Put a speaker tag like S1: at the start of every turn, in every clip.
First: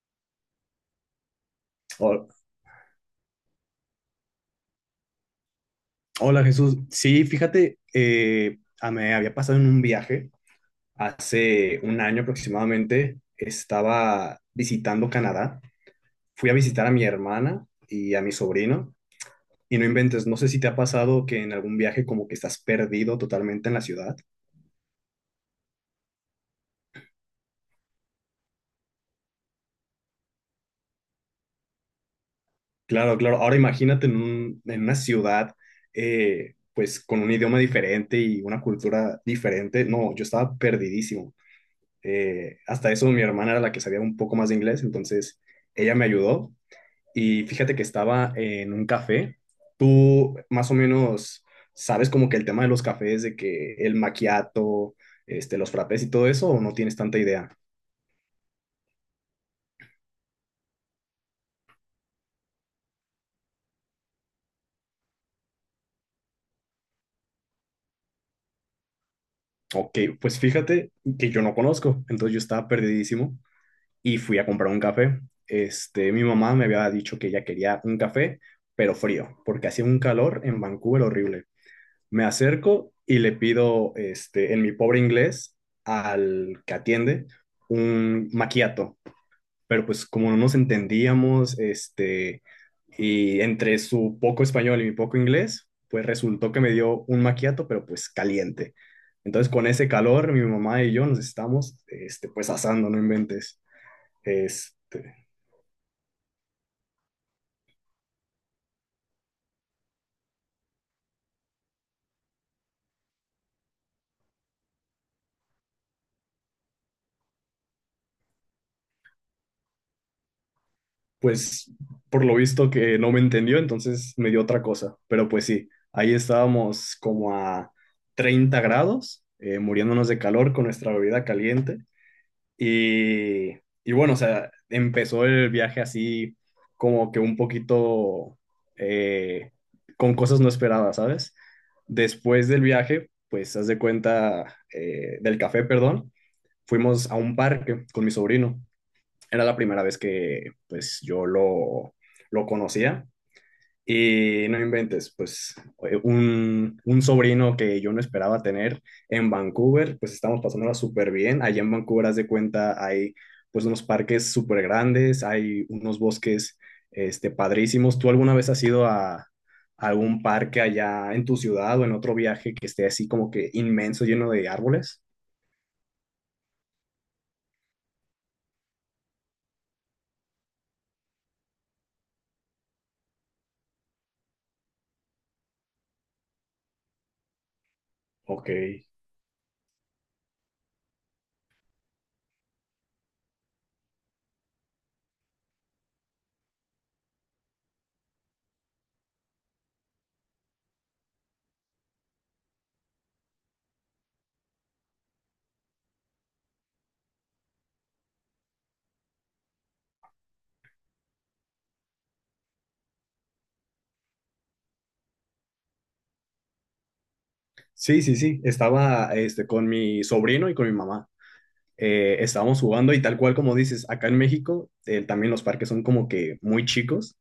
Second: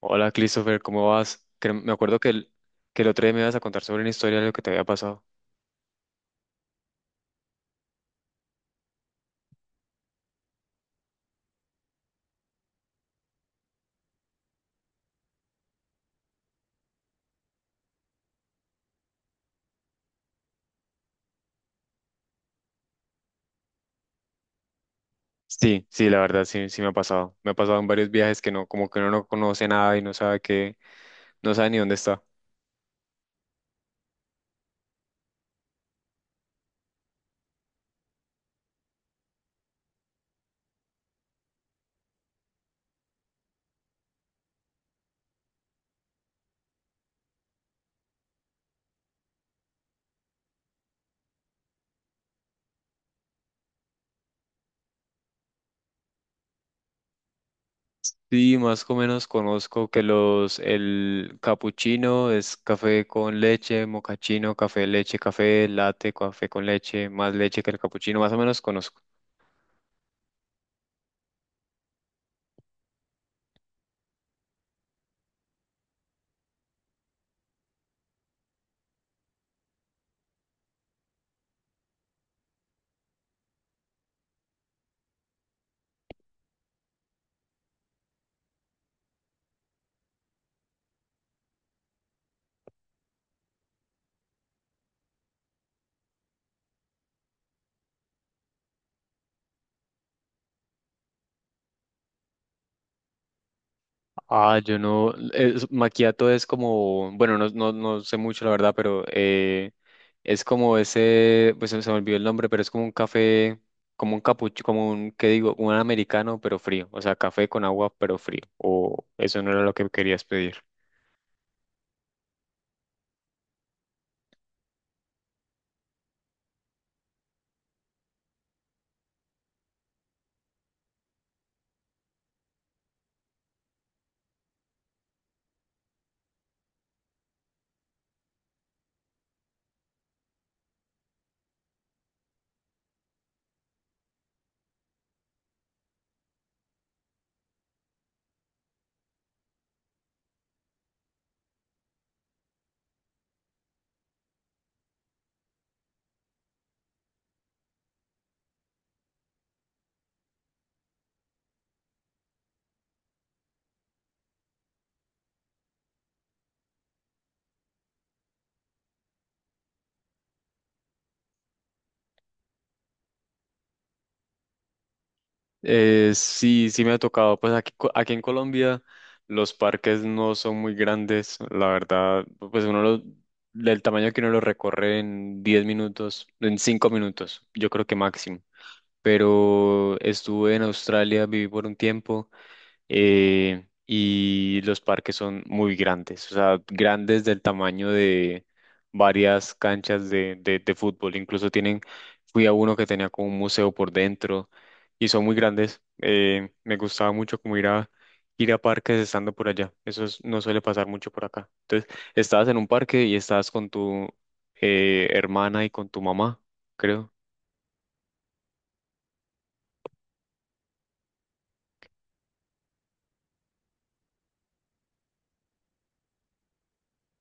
S1: Hola, Christopher, ¿cómo vas? Me acuerdo
S2: Hol-
S1: que que el otro día me ibas a contar sobre una historia de lo que te había pasado.
S2: Hola, Jesús, sí, fíjate, me había pasado en un viaje hace un año aproximadamente. Estaba visitando Canadá, fui a visitar a mi hermana y a mi sobrino, y no inventes, no sé si te ha pasado que en algún viaje como que estás perdido totalmente en la ciudad.
S1: Sí, sí, la verdad, sí, sí me ha pasado. Me ha pasado en varios viajes que no, como que uno no conoce nada y no sabe qué, no sabe ni dónde está.
S2: Claro, claro, ahora imagínate en en una ciudad, pues con un idioma diferente y una cultura diferente. No, yo estaba perdidísimo. Hasta eso mi hermana era la que sabía un poco más de inglés, entonces ella me ayudó. Y fíjate que estaba en un café. Tú más o menos sabes como que el tema de los cafés, de que el maquiato, este, los frappés y todo eso, o no tienes tanta idea.
S1: Sí, más o menos conozco que el capuchino es café con leche, mocachino, café, leche, café, latte, café con leche, más leche que el capuchino, más o menos conozco.
S2: Ok, pues fíjate que yo no conozco, entonces yo estaba perdidísimo y fui a comprar un café. Este, mi mamá me había dicho que ella quería un café, pero frío, porque hacía un calor en Vancouver horrible. Me acerco y le pido, este, en mi pobre inglés, al que atiende, un maquiato. Pero pues como no nos entendíamos, este, y entre su poco español y mi poco inglés, pues resultó que me dio un maquiato, pero pues caliente. Entonces con ese calor, mi mamá y yo nos estamos, este, pues asando, no inventes.
S1: Ah, yo no,
S2: Este,
S1: es, macchiato es como, bueno, no, no, no sé mucho la verdad, pero es como ese, pues se me olvidó el nombre, pero es como un café, como un capucho, como un, ¿qué digo? Un americano, pero frío, o sea, café con agua, pero frío, o eso no era lo que querías pedir.
S2: pues por lo visto que no me entendió, entonces me dio otra cosa. Pero pues sí, ahí estábamos como a 30 grados, muriéndonos de calor con nuestra bebida caliente. Y, y bueno, o sea, empezó el viaje así como que un poquito, eh, con cosas no esperadas, ¿sabes? Después del viaje, pues haz de cuenta, del café, perdón, fuimos a un parque con mi sobrino. Era la primera vez que pues yo lo conocía, y no inventes, pues, un sobrino que yo no esperaba tener en Vancouver, pues estamos pasándola súper bien. Allá en Vancouver, haz de cuenta, hay pues unos parques súper grandes, hay unos bosques, este, padrísimos. ¿Tú alguna vez has ido a algún parque allá en tu ciudad o en otro viaje que esté así como que inmenso, lleno de árboles?
S1: Sí, sí me ha tocado, pues aquí, aquí en Colombia los parques no son muy grandes, la verdad, pues uno los, del tamaño que uno lo recorre en 10 minutos, en 5 minutos, yo creo que máximo.
S2: Ok.
S1: Pero estuve en Australia, viví por un tiempo, y los parques son muy grandes, o sea, grandes del tamaño de varias canchas de fútbol, incluso tienen, fui a uno que tenía como un museo por dentro y son muy grandes, me gustaba mucho como ir a... ir a parques estando por allá. No suele pasar mucho por acá. Entonces, estabas en un parque y estabas con tu hermana y con tu mamá, creo.
S2: Sí, sí, sí. Estaba este, con mi sobrino y con mi mamá. Estábamos jugando y tal cual como dices, acá en México, también los parques son como que muy chicos,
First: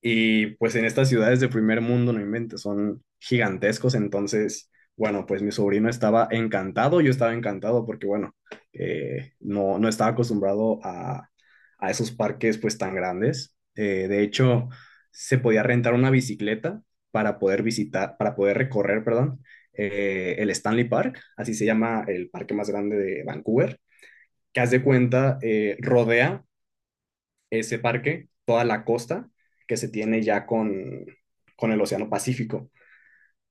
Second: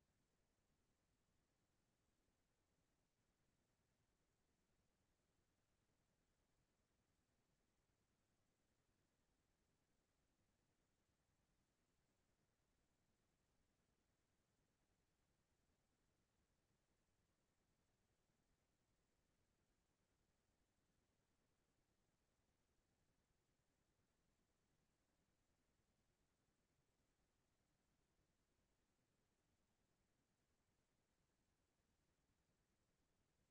S2: y pues en estas ciudades de primer mundo, no inventes, son gigantescos. Entonces, bueno, pues mi sobrino estaba encantado, yo estaba encantado porque, bueno, no, no estaba acostumbrado a esos parques pues tan grandes. De hecho, se podía rentar una bicicleta para poder visitar, para poder recorrer, perdón, el Stanley Park, así se llama el parque más grande de Vancouver, que haz de cuenta, rodea ese parque toda la costa que se tiene ya con el Océano Pacífico.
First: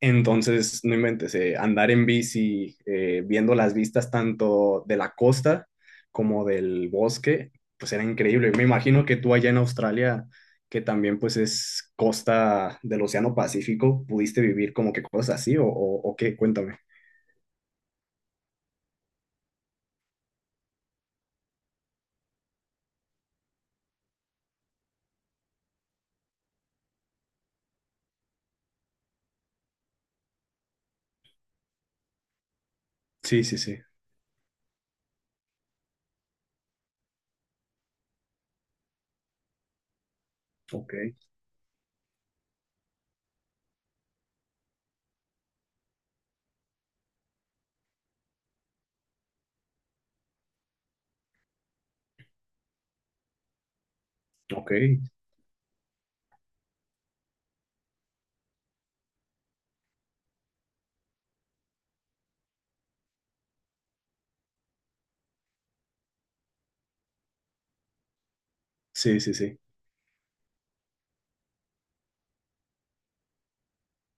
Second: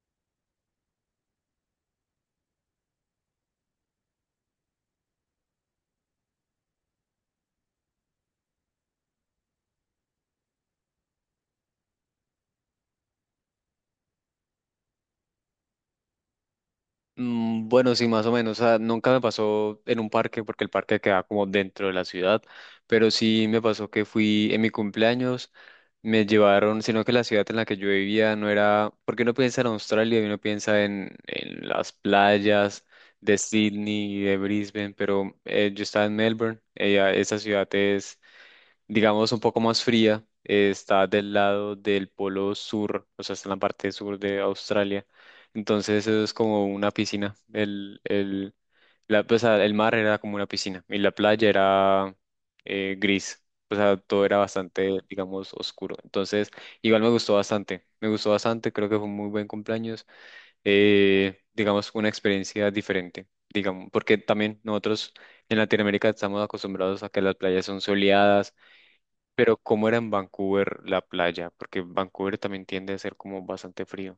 S2: Entonces, no inventes, andar en bici, viendo las vistas tanto de la costa como del bosque, pues era increíble. Me imagino que tú allá en Australia, que también pues es costa del Océano Pacífico, pudiste vivir como que cosas así, o qué, cuéntame.
S1: Bueno, sí, más o menos. O sea, nunca me pasó en un parque porque el parque queda como dentro de la ciudad, pero sí me pasó que fui en mi cumpleaños, me llevaron, sino que la ciudad en la que yo vivía no era, porque uno piensa en Australia y uno piensa en las playas de
S2: Sí, sí, sí.
S1: Sydney y de Brisbane, pero yo estaba en Melbourne, ella, esa ciudad es, digamos, un poco más fría,
S2: Ok,
S1: está del lado del polo sur, o sea, está en la parte sur de Australia. Entonces eso es como una piscina. Pues, ah, el mar era como una piscina y la playa era, gris. O sea, todo era
S2: ok.
S1: bastante, digamos, oscuro. Entonces, igual me gustó bastante. Me gustó bastante, creo que fue un muy buen cumpleaños. Digamos, una experiencia diferente, digamos, porque también nosotros en Latinoamérica estamos acostumbrados a que las playas son soleadas,
S2: Sí, sí,
S1: pero
S2: sí.
S1: ¿cómo era en Vancouver la playa? Porque Vancouver también tiende a ser como bastante frío.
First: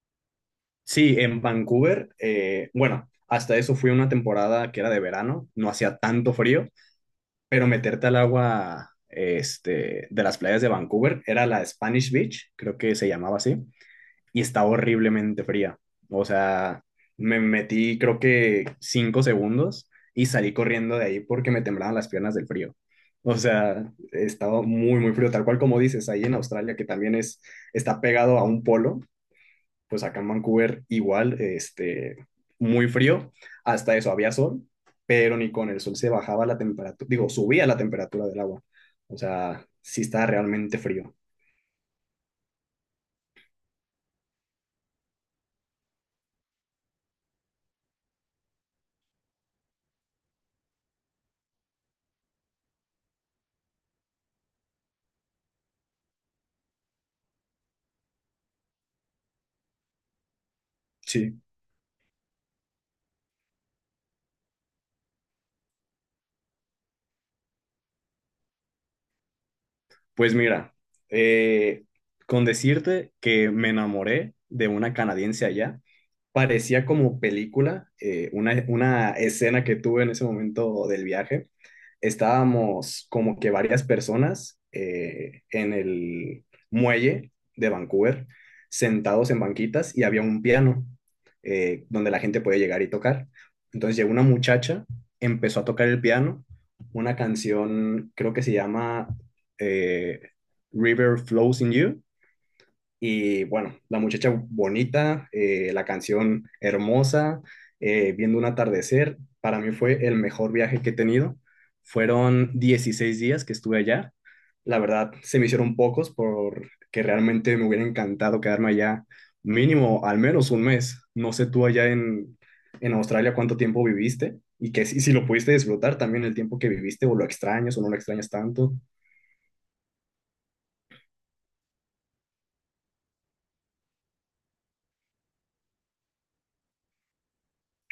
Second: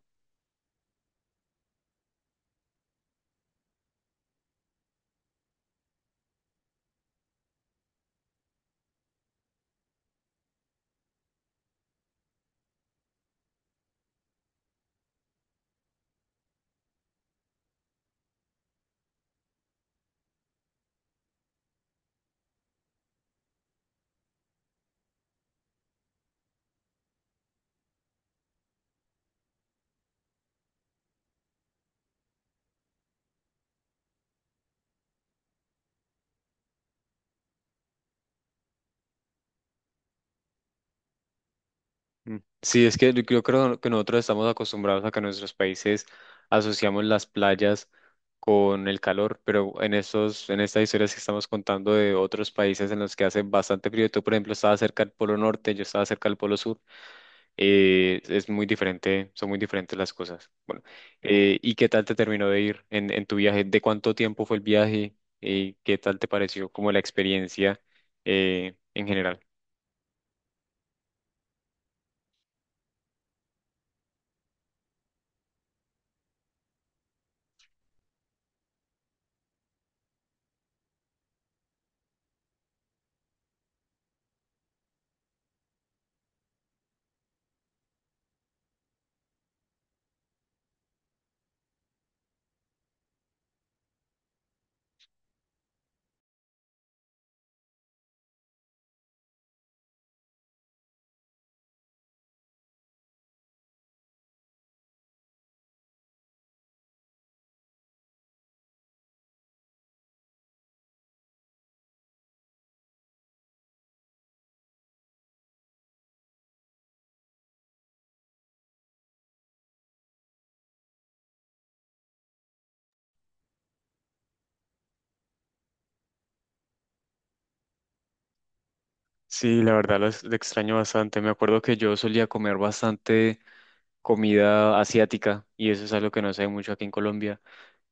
S2: Sí, en Vancouver, bueno, hasta eso fui una temporada que era de verano, no hacía tanto frío, pero meterte al agua, este, de las playas de Vancouver, era la Spanish Beach, creo que se llamaba así, y estaba horriblemente fría. O sea, me metí creo que 5 segundos y salí corriendo de ahí porque me temblaban las piernas del frío. O sea, estaba muy, muy frío, tal cual como dices, ahí en Australia, que también es, está pegado a un polo. Pues acá en Vancouver igual, este, muy frío, hasta eso había sol, pero ni con el sol se bajaba la temperatura, digo, subía la temperatura del agua. O sea, sí está realmente frío.
S1: Mm. Sí, es que yo creo que nosotros estamos acostumbrados a que en nuestros países asociamos las playas con el calor, pero en en estas historias que estamos contando de otros países en los que hace bastante frío, tú por ejemplo estabas cerca del Polo Norte, yo estaba cerca del Polo Sur. Es muy diferente, son muy diferentes las cosas. Bueno,
S2: Sí,
S1: ¿y qué tal te terminó de ir en tu viaje? ¿De cuánto tiempo fue el viaje? ¿Y qué tal te pareció como la experiencia, en general?
S2: pues mira, eh, con decirte que me enamoré de una canadiense allá, parecía como película. Una, escena que tuve en ese momento del viaje. Estábamos como que varias personas, en el muelle de Vancouver, sentados en banquitas, y había un piano, donde la gente puede llegar y tocar. Entonces llegó una muchacha, empezó a tocar el piano, una canción creo que se llama, eh, River Flows in You, y bueno, la muchacha bonita, la canción hermosa, viendo un atardecer, para mí fue el mejor viaje que he tenido. Fueron 16 días que estuve allá. La verdad, se me hicieron pocos porque realmente me hubiera encantado quedarme allá mínimo al menos un mes. No sé tú allá en Australia cuánto tiempo viviste, y que si, si lo pudiste disfrutar también el tiempo que viviste, o lo extrañas o no lo extrañas tanto.
S1: Sí, la verdad lo, lo extraño bastante. Me acuerdo que yo solía comer bastante comida asiática y eso es algo que no se ve mucho aquí en Colombia.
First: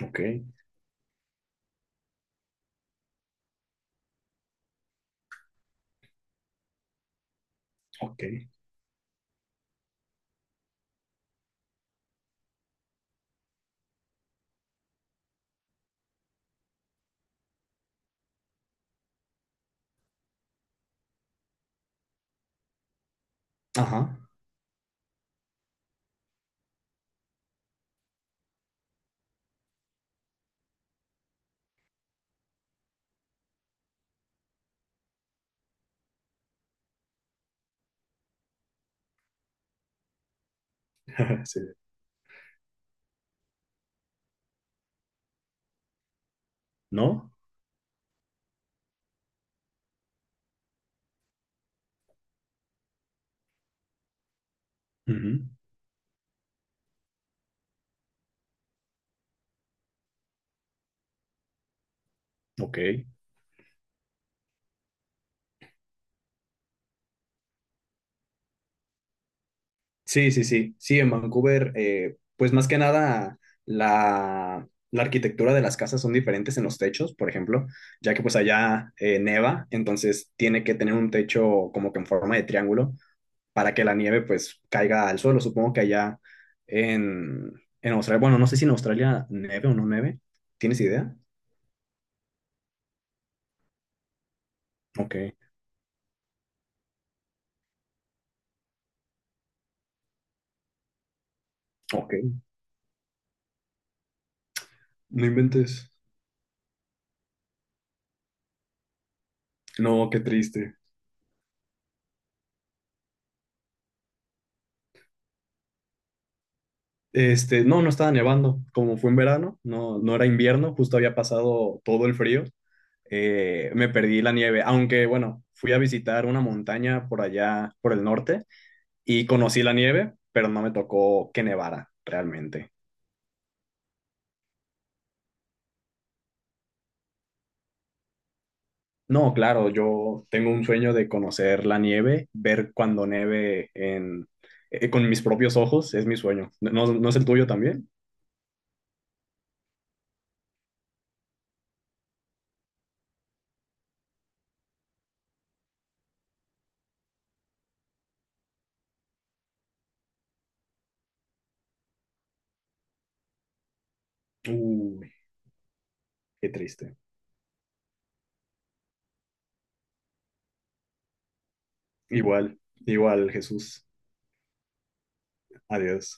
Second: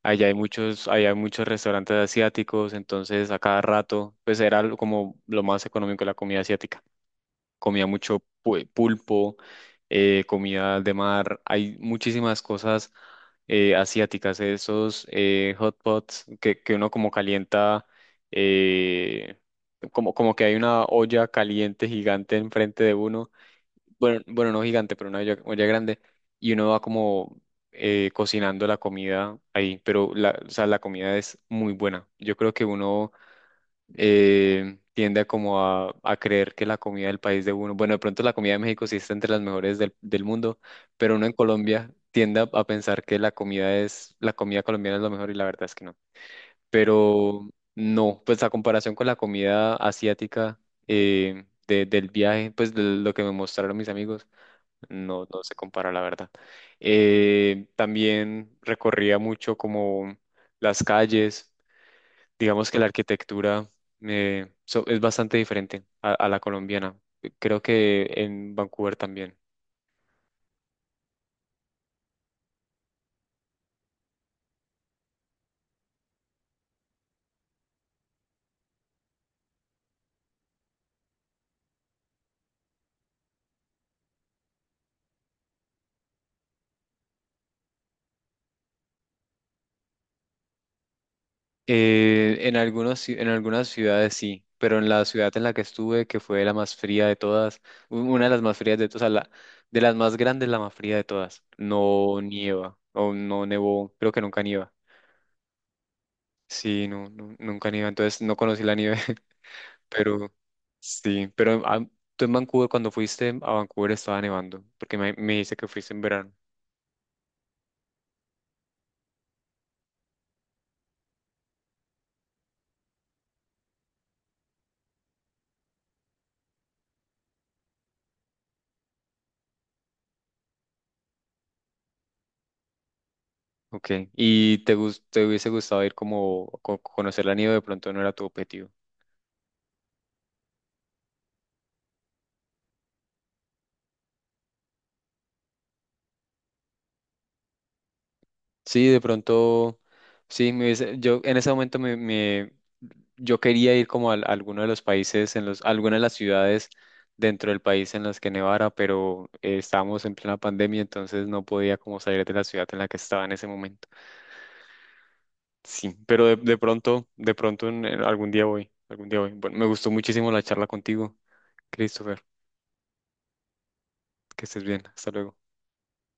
S2: Ok,
S1: Allá hay muchos restaurantes asiáticos, entonces a cada rato pues era algo como lo más económico la comida asiática. Comía mucho
S2: ok.
S1: pulpo, comida de mar, hay muchísimas cosas, asiáticas, esos hot pots que uno como calienta, eh, como, como que hay una olla caliente gigante enfrente de uno, bueno,
S2: Ajá.
S1: bueno, no gigante, pero una olla grande, y uno va como, cocinando la comida ahí, pero la, o sea, la comida es muy buena. Yo creo que uno, tiende a como a creer que la comida del país de uno, bueno, de pronto la comida de México sí está entre las mejores del mundo, pero uno en
S2: Sí.
S1: Colombia tiende a pensar que la comida es, la comida colombiana es lo mejor y la verdad es que no.
S2: ¿No?
S1: Pero no, pues a comparación con la comida asiática, del viaje, pues de lo que me mostraron mis amigos, no, no
S2: Ujú.
S1: se compara la verdad. También recorría mucho como las calles, digamos que
S2: Ok.
S1: la arquitectura, es bastante diferente a la colombiana. Creo que en Vancouver también.
S2: Sí, sí, sí. Sí, en Vancouver, pues más que nada la arquitectura de las casas son diferentes en los techos, por ejemplo, ya que pues allá, neva, entonces tiene que tener un techo como que en forma de triángulo para que la nieve pues caiga al suelo. Supongo que allá en, en Australia, bueno, no sé si en Australia nieve o no nieve. ¿Tienes idea?
S1: En algunos, en algunas ciudades sí, pero en la
S2: Ok,
S1: ciudad en la que estuve, que fue la más fría de todas, una de las más frías de todas, o sea, la, de las más grandes, la más fría de todas, no
S2: ok.
S1: nieva, o no nevó, creo que nunca nieva.
S2: No inventes.
S1: Sí, no, nunca nieva, entonces no conocí la nieve.
S2: No, qué
S1: Pero
S2: triste.
S1: sí, pero ah, tú en Vancouver, cuando fuiste a Vancouver estaba nevando, porque me dice que fuiste en verano.
S2: Este, no, no estaba nevando. Como fue en verano, no, no era invierno, justo había pasado todo el frío. Me perdí la nieve, aunque bueno, fui a visitar una montaña por allá, por el norte, y conocí la nieve, pero no me tocó que nevara realmente.
S1: Ok, ¿y te, te hubiese gustado ir como conocer la nieve? De pronto no era tu objetivo.
S2: No, claro, yo tengo un sueño de conocer la nieve, ver cuando neve con mis propios ojos, es mi sueño. ¿No, no es el tuyo también?
S1: Sí, de pronto, sí, yo en ese momento yo quería ir como a, alguno de los países, en algunas de las ciudades dentro del país en las que nevara, pero estábamos en plena pandemia, entonces no podía como salir de la ciudad en la que estaba en ese momento.
S2: Uy,
S1: Sí, pero
S2: qué triste.
S1: de pronto en algún día voy, algún día voy. Bueno, me gustó muchísimo la charla contigo, Christopher.
S2: Igual, igual, Jesús.
S1: Que estés bien. Hasta luego.
S2: Adiós.